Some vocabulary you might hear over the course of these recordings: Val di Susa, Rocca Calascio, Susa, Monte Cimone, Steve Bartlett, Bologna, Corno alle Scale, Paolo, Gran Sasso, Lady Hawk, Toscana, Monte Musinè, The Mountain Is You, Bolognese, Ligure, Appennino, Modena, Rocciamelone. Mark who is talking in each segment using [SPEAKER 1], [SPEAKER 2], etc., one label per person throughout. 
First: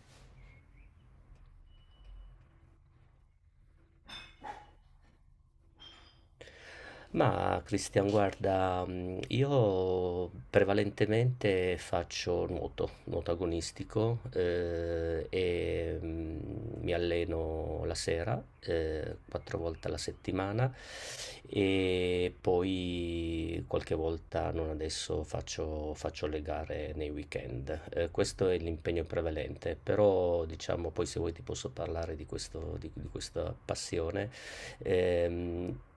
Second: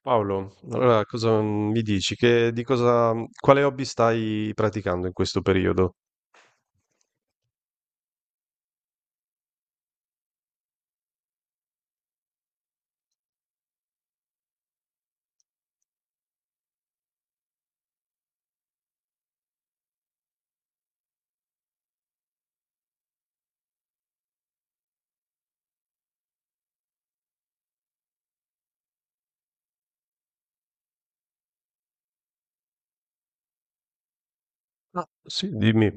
[SPEAKER 1] Paolo, allora cosa mi dici? Quale hobby stai praticando in questo periodo?
[SPEAKER 2] Ma Cristian, guarda, io prevalentemente faccio nuoto, nuoto agonistico e mi alleno la sera, quattro volte alla settimana e poi qualche volta, non adesso, faccio le gare nei weekend. Questo è l'impegno prevalente, però diciamo poi se vuoi ti posso parlare di questa passione.
[SPEAKER 1] Ah, sì,
[SPEAKER 2] Ehm,
[SPEAKER 1] dimmi.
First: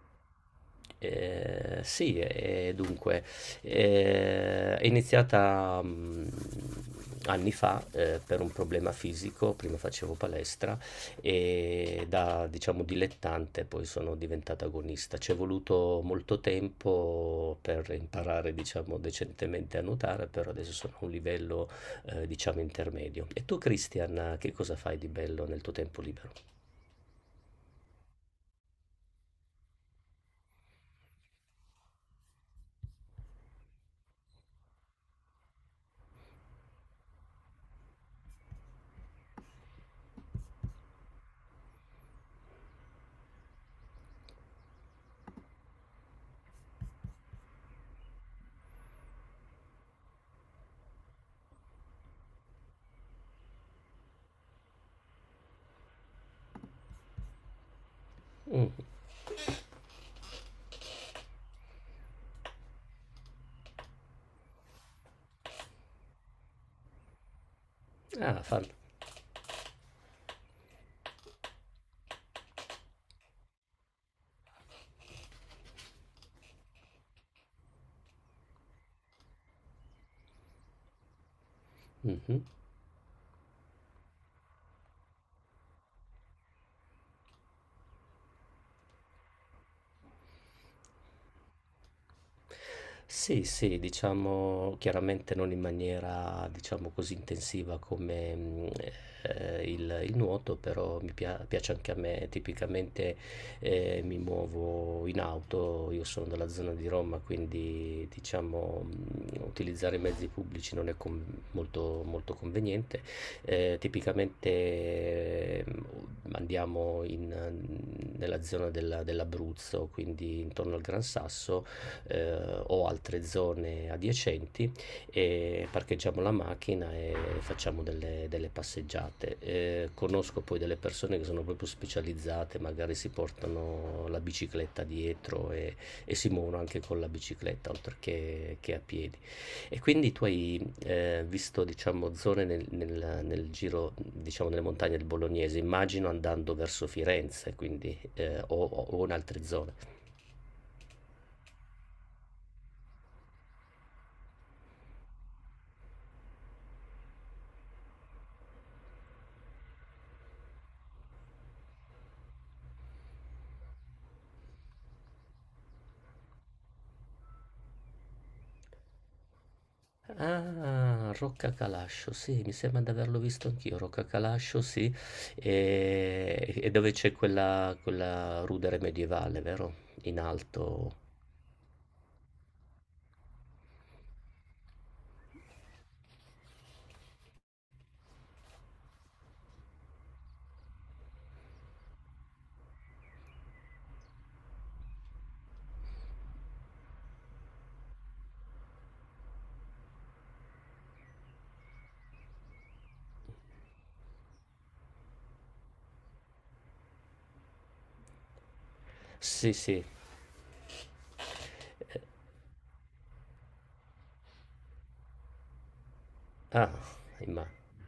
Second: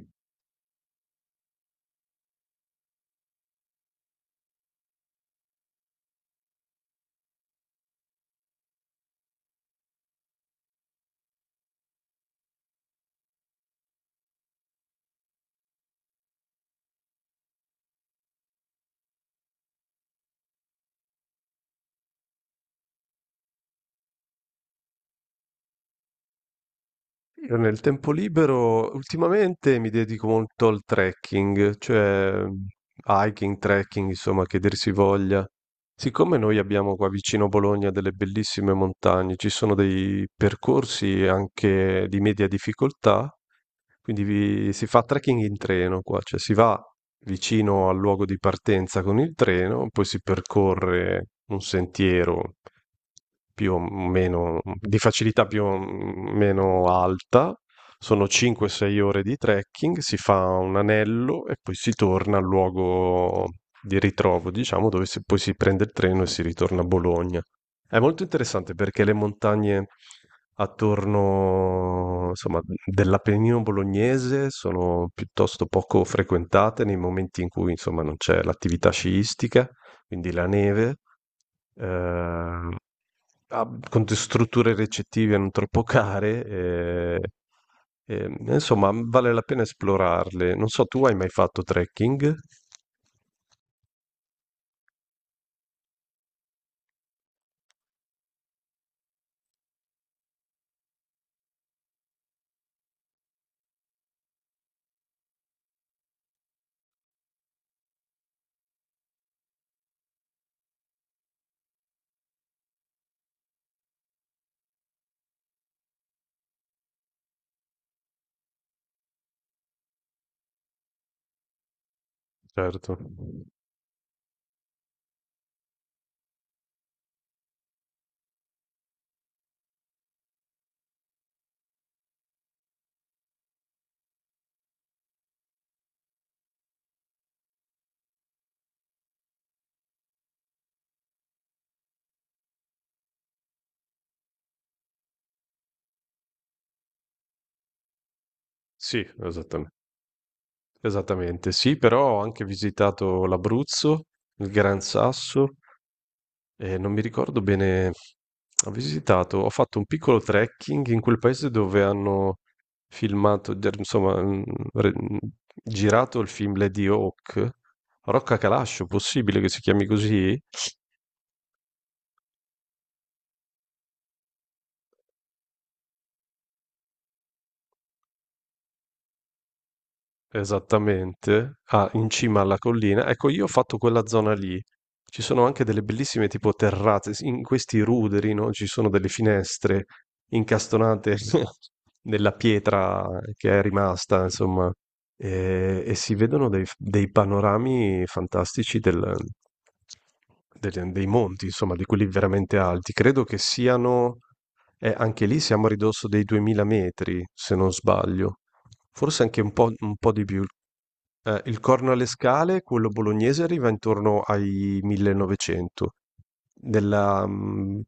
[SPEAKER 2] sì, e dunque, è iniziata anni fa per un problema fisico, prima facevo palestra e da diciamo dilettante poi sono diventata agonista. Ci è voluto molto tempo per imparare diciamo decentemente a nuotare, però adesso sono a un livello diciamo intermedio. E tu, Christian, che cosa fai di bello nel tuo tempo libero?
[SPEAKER 1] Io nel tempo libero ultimamente mi dedico molto al trekking, cioè hiking, trekking, insomma, che dir si voglia. Siccome noi abbiamo qua vicino Bologna delle bellissime montagne, ci sono dei percorsi anche di media difficoltà, quindi si fa trekking in treno qua, cioè si va vicino al luogo di partenza con il treno, poi si percorre un sentiero più o meno di facilità più o meno alta. Sono
[SPEAKER 2] Mm.
[SPEAKER 1] 5-6 ore di trekking, si fa un anello e poi si torna al luogo di ritrovo, diciamo, dove poi si prende il treno e si ritorna a Bologna. È molto
[SPEAKER 2] Ah,
[SPEAKER 1] interessante perché le montagne attorno, insomma, dell'Appennino bolognese sono piuttosto poco frequentate nei momenti in cui, insomma, non c'è l'attività sciistica, quindi la neve
[SPEAKER 2] fanno.
[SPEAKER 1] eh, strutture ricettive non troppo care. Eh, insomma, vale la pena esplorarle. Non so, tu hai mai fatto trekking?
[SPEAKER 2] Sì, sì, diciamo chiaramente non in maniera, diciamo così intensiva come il nuoto, però mi piace anche a me. Tipicamente mi muovo in auto, io sono della zona di Roma, quindi diciamo utilizzare i mezzi pubblici non è molto, molto conveniente. Tipicamente andiamo nella dell'Abruzzo, quindi intorno al Gran Sasso o
[SPEAKER 1] Certo.
[SPEAKER 2] altre zone adiacenti e parcheggiamo la macchina e facciamo delle passeggiate. Conosco poi delle persone che sono proprio specializzate, magari si portano la bicicletta dietro e si muovono anche con la bicicletta oltre che a piedi. E quindi tu hai visto diciamo, zone nel giro, diciamo, nelle montagne del Bolognese, immagino andando verso Firenze, quindi,
[SPEAKER 1] Sì,
[SPEAKER 2] o in altre
[SPEAKER 1] esattamente.
[SPEAKER 2] zone.
[SPEAKER 1] Esattamente, sì, però ho anche visitato l'Abruzzo, il Gran Sasso. Non mi ricordo bene, ho fatto un piccolo trekking in quel paese dove hanno filmato der insomma, re mhmm, girato il film Lady Hawk, Rocca Calascio, possibile che si chiami così?
[SPEAKER 2] Ah, Rocca Calascio, sì, mi sembra di averlo visto anch'io, Rocca Calascio, sì, e dove c'è quella rudere medievale, vero? In alto.
[SPEAKER 1] Esattamente, ah, in cima alla collina. Ecco, io ho fatto quella zona lì. Ci sono anche delle bellissime tipo terrazze, in questi ruderi, no? Ci sono delle finestre incastonate nella pietra che è rimasta, insomma, e si vedono dei panorami fantastici dei monti, insomma, di quelli veramente alti. Credo che siano, anche lì siamo a ridosso dei 2000 metri, se non sbaglio. Forse anche un
[SPEAKER 2] Sì,
[SPEAKER 1] po'
[SPEAKER 2] sì,
[SPEAKER 1] un po' di più. Il Corno alle Scale, quello bolognese, arriva intorno ai 1900.
[SPEAKER 2] ah,
[SPEAKER 1] Nella,
[SPEAKER 2] ma...
[SPEAKER 1] mh,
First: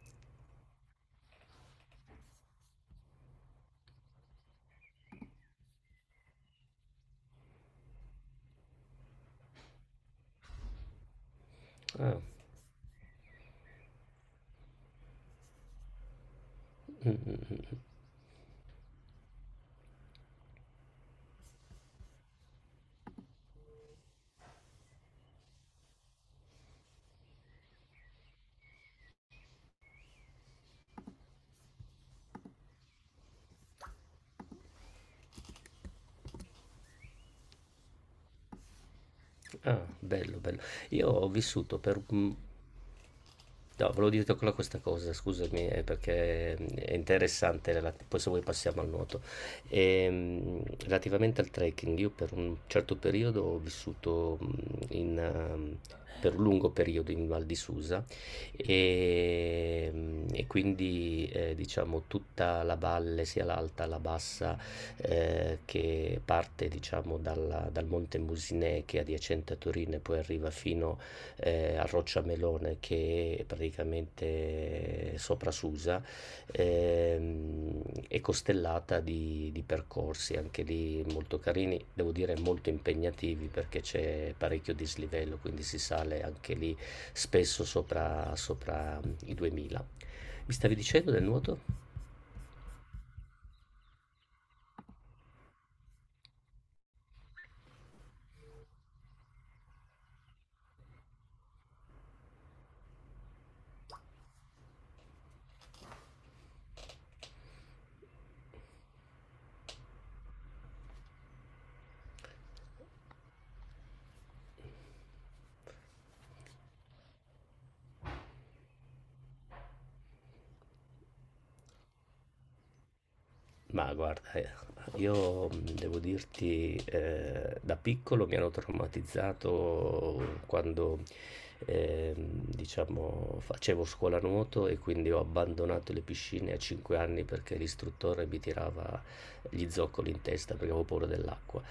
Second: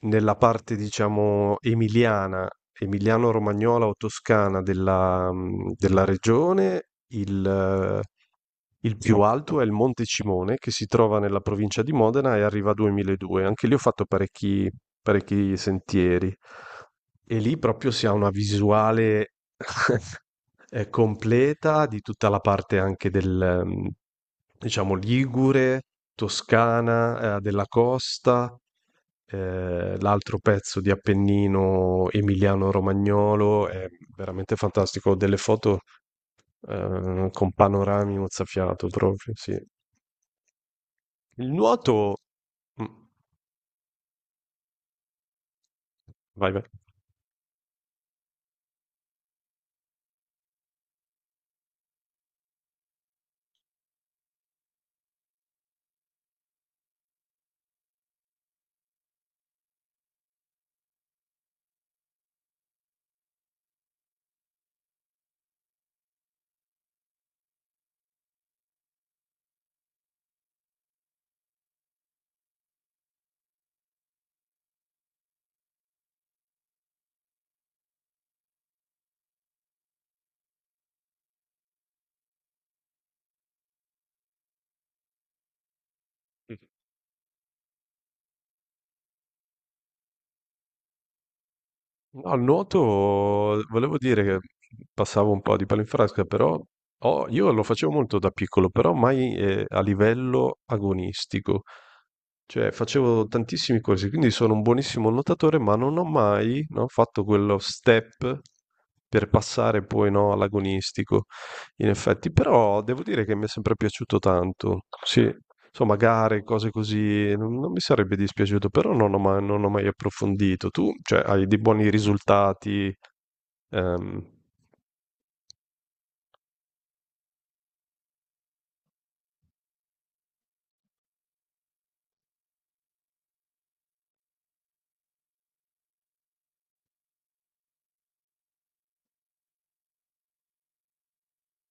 [SPEAKER 1] nella parte, diciamo, emiliana, emiliano-romagnola o toscana della regione, il più alto è il Monte Cimone, che si trova nella provincia di
[SPEAKER 2] Ah.
[SPEAKER 1] Modena e arriva a 2200. Anche lì ho fatto parecchi, parecchi sentieri.
[SPEAKER 2] Mm, mm,
[SPEAKER 1] E
[SPEAKER 2] mm,
[SPEAKER 1] lì
[SPEAKER 2] mm.
[SPEAKER 1] proprio si ha una visuale completa di tutta la parte anche del, diciamo, Ligure, Toscana, della costa, l'altro pezzo di Appennino emiliano-romagnolo, è veramente fantastico, ho delle foto con panorami mozzafiato proprio, sì.
[SPEAKER 2] Ah, bello, bello. Io ho
[SPEAKER 1] Il
[SPEAKER 2] vissuto per
[SPEAKER 1] nuoto...
[SPEAKER 2] un...
[SPEAKER 1] Mm.
[SPEAKER 2] No, volevo dirti ancora questa cosa, scusami,
[SPEAKER 1] Vai,
[SPEAKER 2] perché
[SPEAKER 1] vai.
[SPEAKER 2] è interessante, poi se vuoi passiamo al nuoto. Relativamente al trekking, io per un certo periodo ho vissuto in, ehm, per un lungo periodo in Val di Susa e, e quindi diciamo tutta la valle, sia l'alta, la bassa, che parte diciamo dal Monte Musinè che è adiacente a Torino e poi arriva fino a Rocciamelone che è praticamente sopra Susa, ehm, è costellata di percorsi anche lì molto carini, devo dire molto impegnativi perché c'è parecchio dislivello, quindi si sale anche lì spesso sopra i 2000. Mi stavi dicendo del nuoto?
[SPEAKER 1] No, al nuoto volevo dire che passavo un po' di palinfrasca, però io lo facevo molto da piccolo, però mai a livello agonistico. Cioè facevo tantissimi corsi, quindi sono un buonissimo nuotatore, ma non ho mai, no, fatto quello step per passare poi, no, all'agonistico, in effetti. Però devo dire che mi è sempre piaciuto tanto. Sì, insomma, gare, cose così, non, non mi sarebbe dispiaciuto, però non ho mai approfondito. Tu, cioè, hai dei buoni risultati,
[SPEAKER 2] Ma
[SPEAKER 1] ehm,
[SPEAKER 2] guarda, io devo dirti, da piccolo mi hanno traumatizzato ehm, diciamo, facevo scuola nuoto e quindi ho abbandonato le piscine a 5 anni perché l'istruttore mi tirava gli zoccoli in testa perché avevo paura dell'acqua.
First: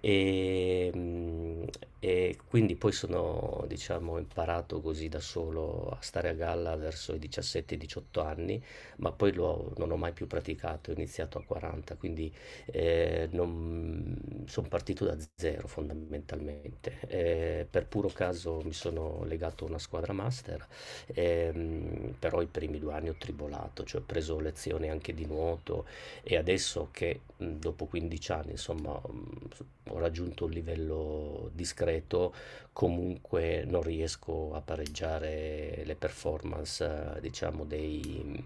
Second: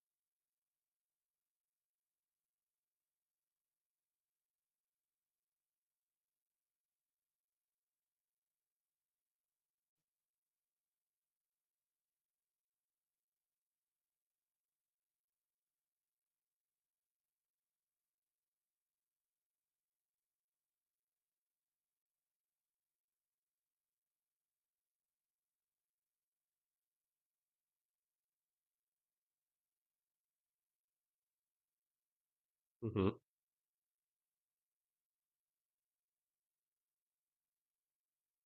[SPEAKER 2] E, mh, e quindi poi sono, diciamo, imparato così da solo a stare a galla verso i 17-18 anni, ma non ho mai più praticato, ho iniziato a 40, quindi non, sono partito da zero fondamentalmente. Per puro caso mi sono legato a una squadra master, però i primi 2 anni ho tribolato, cioè ho preso lezioni anche di nuoto e adesso che dopo 15 anni insomma ho raggiunto un livello discreto,
[SPEAKER 1] Mhm.
[SPEAKER 2] comunque non riesco a pareggiare le performance, diciamo,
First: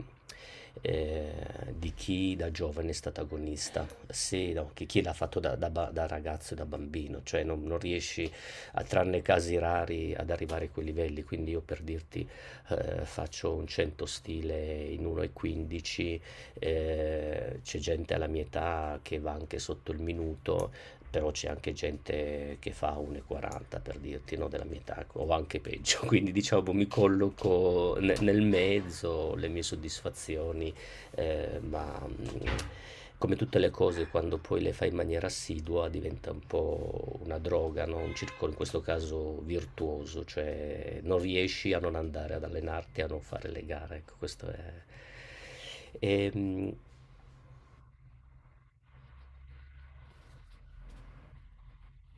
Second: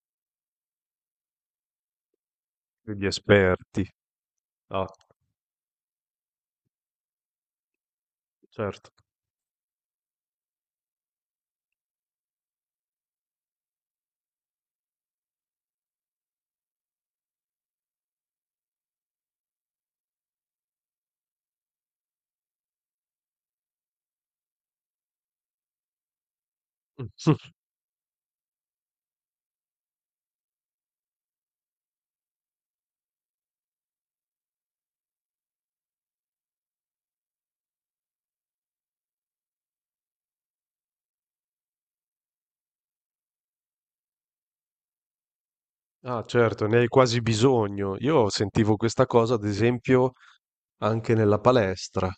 [SPEAKER 2] eh, di chi da giovane è
[SPEAKER 1] Degli
[SPEAKER 2] stato
[SPEAKER 1] esperti.
[SPEAKER 2] agonista, sì, no,
[SPEAKER 1] Ah,
[SPEAKER 2] chi l'ha fatto da ragazzo e da bambino, cioè non riesci, a,
[SPEAKER 1] certo.
[SPEAKER 2] tranne casi rari, ad arrivare a quei livelli. Quindi io per dirti faccio un 100 stile in 1,15, c'è gente alla mia età che va anche sotto il minuto, però c'è anche gente che fa 1,40 per dirti, no, della mia età, o anche peggio, quindi diciamo mi colloco nel mezzo, le mie soddisfazioni, eh, ma mh, come tutte le cose quando poi le fai in maniera assidua diventa un po' una droga, no? Un circolo in questo caso virtuoso, cioè non riesci a non andare ad allenarti, a non fare le gare, ecco, questo è...
[SPEAKER 1] Ah,
[SPEAKER 2] E,
[SPEAKER 1] certo,
[SPEAKER 2] mh,
[SPEAKER 1] ne hai quasi bisogno. Io sentivo questa cosa, ad esempio, anche nella palestra,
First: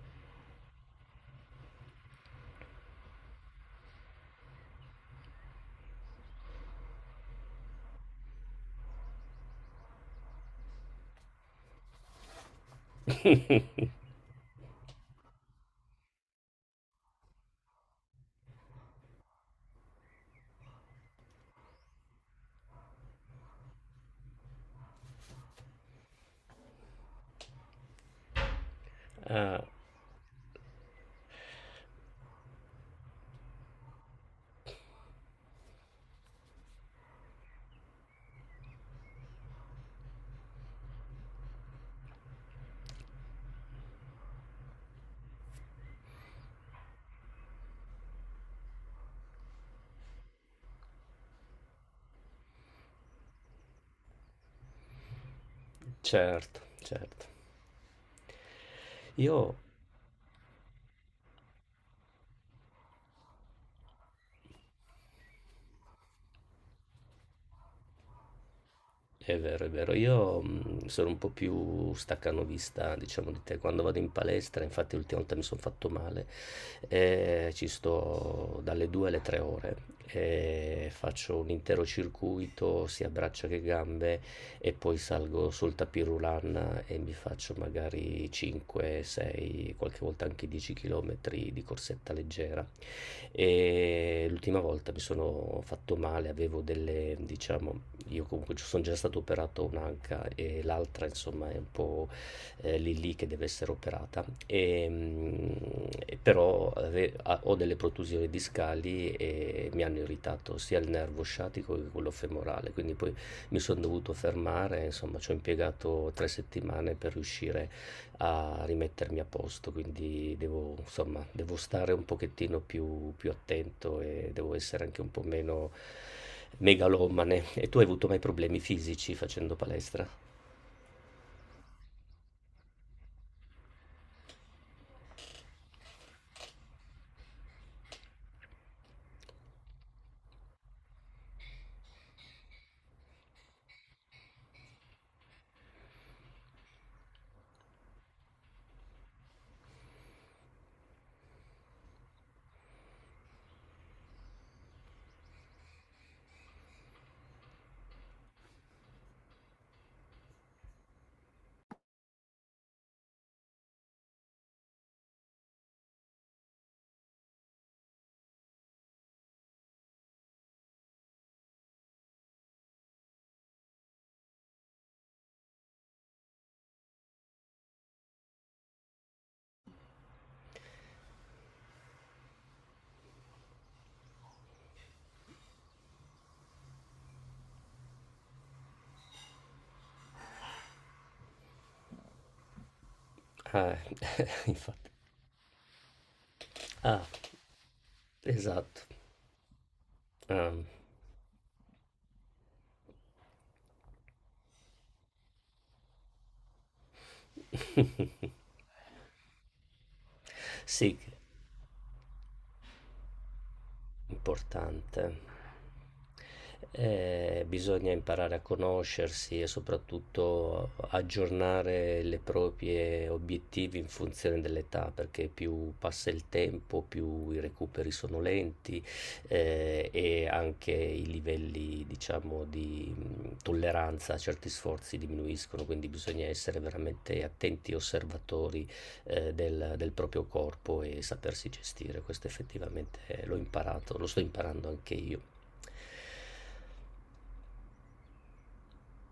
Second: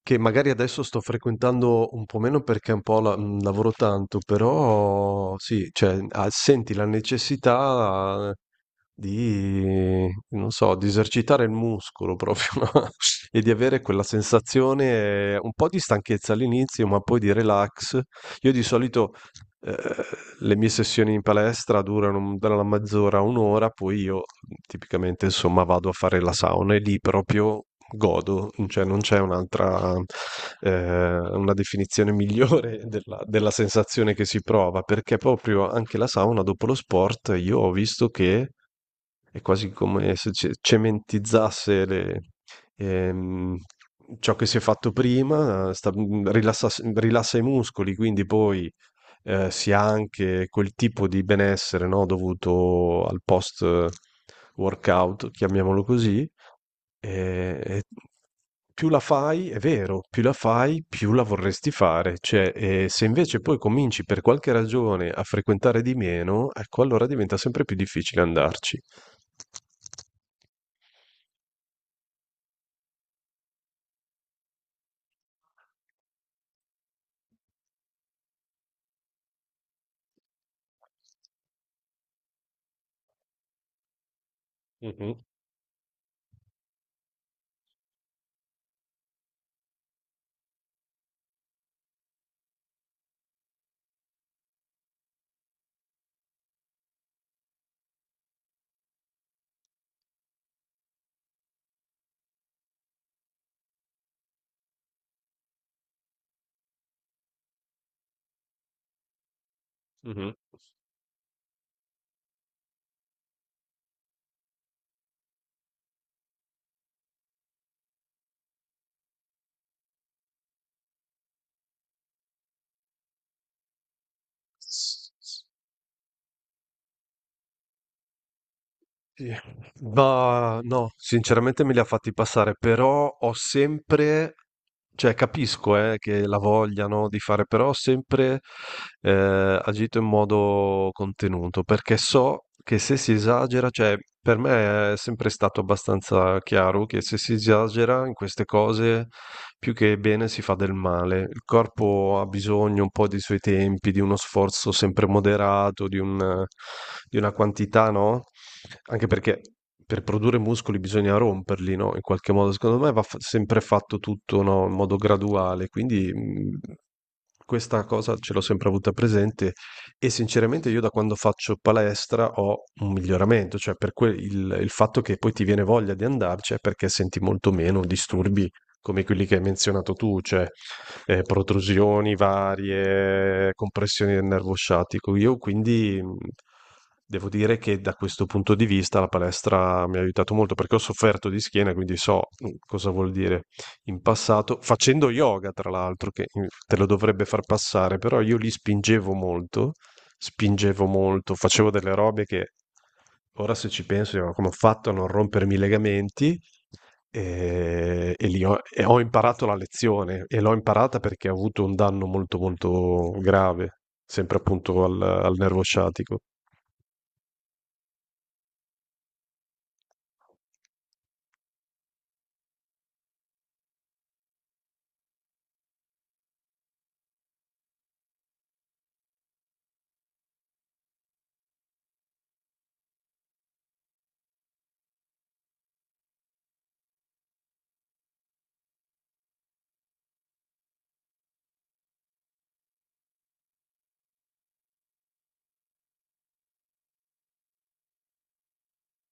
[SPEAKER 1] che magari adesso sto frequentando un po' meno perché un po' lavoro tanto, però sì, cioè, ah, senti la necessità di, non so, di esercitare il muscolo proprio, no? E di avere quella sensazione, un po' di stanchezza all'inizio, ma poi di relax. Io di solito eh, le mie sessioni in palestra durano dalla mezz'ora a un'ora, poi io tipicamente insomma vado a fare la sauna e lì proprio godo, cioè non c'è
[SPEAKER 2] ah,
[SPEAKER 1] un'altra, una definizione migliore della, della sensazione che si prova, perché proprio anche la sauna dopo lo sport io ho visto che è quasi come se cementizzasse le, ehm, ciò che si è fatto prima, rilassa rilassa i muscoli, quindi poi si ha anche quel tipo di benessere, no, dovuto al post workout, chiamiamolo così,
[SPEAKER 2] certo, certo.
[SPEAKER 1] e più la fai,
[SPEAKER 2] Io...
[SPEAKER 1] è vero, più la fai, più la vorresti fare, cioè, e se invece poi cominci per qualche ragione a frequentare di meno, ecco, allora diventa sempre più difficile andarci.
[SPEAKER 2] È vero, è vero. Io sono un po' più staccanovista, diciamo, di te. Quando vado in palestra, infatti l'ultima volta mi sono fatto male, ci sto dalle 2 alle 3 ore, faccio un intero circuito, sia braccia che gambe, e poi
[SPEAKER 1] Mhm,
[SPEAKER 2] salgo sul tapis roulant e mi faccio magari 5, 6, qualche volta anche 10 km di corsetta leggera. E l'ultima volta mi sono fatto male, avevo diciamo, io comunque sono già stato operato un'anca e l'altra insomma è un po' lì lì che deve essere operata. Però ho delle protusioni discali e mi hanno
[SPEAKER 1] mhm.
[SPEAKER 2] irritato sia il nervo sciatico che quello femorale, quindi poi mi sono dovuto fermare, insomma ci ho impiegato 3 settimane per riuscire a rimettermi a posto, quindi devo, insomma, devo stare un pochettino più attento e devo essere anche un po' meno megalomane. E tu hai avuto mai problemi fisici
[SPEAKER 1] Sì.
[SPEAKER 2] facendo palestra?
[SPEAKER 1] Ma no, sinceramente me li ha fatti passare, però ho sempre, cioè capisco che la vogliano di fare, però ho sempre agito in modo contenuto, perché so che se si esagera, cioè per me è sempre stato abbastanza chiaro che se si esagera in queste cose, più che bene si fa del male. Il corpo ha bisogno un po' dei suoi tempi, di uno sforzo sempre moderato, di una quantità, no? Anche perché per produrre muscoli bisogna romperli, no? In qualche modo, secondo me va sempre fatto tutto, no? In modo graduale, quindi questa cosa ce l'ho sempre avuta presente e sinceramente io da quando faccio palestra ho un miglioramento, cioè per il fatto che poi ti viene voglia di andarci è perché senti molto meno disturbi come quelli che hai menzionato tu, cioè protrusioni varie, compressioni del nervo sciatico. Io quindi devo dire che da questo punto di vista la palestra mi ha aiutato molto perché ho sofferto di schiena, quindi so cosa vuol dire
[SPEAKER 2] Ah,
[SPEAKER 1] in passato,
[SPEAKER 2] infatti.
[SPEAKER 1] facendo yoga tra l'altro, che te lo
[SPEAKER 2] Ah,
[SPEAKER 1] dovrebbe far passare, però io li
[SPEAKER 2] esatto.
[SPEAKER 1] spingevo molto,
[SPEAKER 2] Ah.
[SPEAKER 1] facevo delle robe che Ora se ci penso, io come ho fatto a non rompermi i legamenti eh, e, li ho, e ho imparato la lezione e l'ho
[SPEAKER 2] Sì.
[SPEAKER 1] imparata perché ho avuto un danno molto molto grave, sempre appunto al,
[SPEAKER 2] Importante.
[SPEAKER 1] al nervo sciatico.
[SPEAKER 2] Bisogna imparare a conoscersi e soprattutto aggiornare le proprie obiettivi in funzione dell'età, perché più passa il tempo, più i recuperi sono lenti, e anche i livelli, diciamo, di tolleranza a certi sforzi diminuiscono, quindi bisogna essere veramente attenti osservatori del, del proprio corpo e sapersi gestire. Questo effettivamente l'ho imparato, lo sto imparando anche io.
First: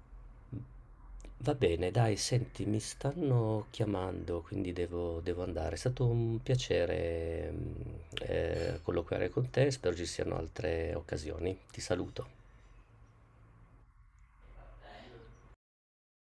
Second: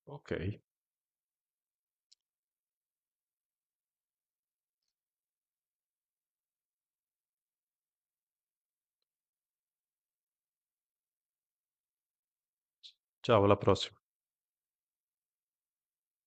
[SPEAKER 1] Ok,
[SPEAKER 2] Va bene, dai, senti, mi stanno chiamando, quindi devo andare. È stato un piacere colloquiare con te, spero ci siano altre occasioni. Ti saluto.
[SPEAKER 1] ciao, alla prossima.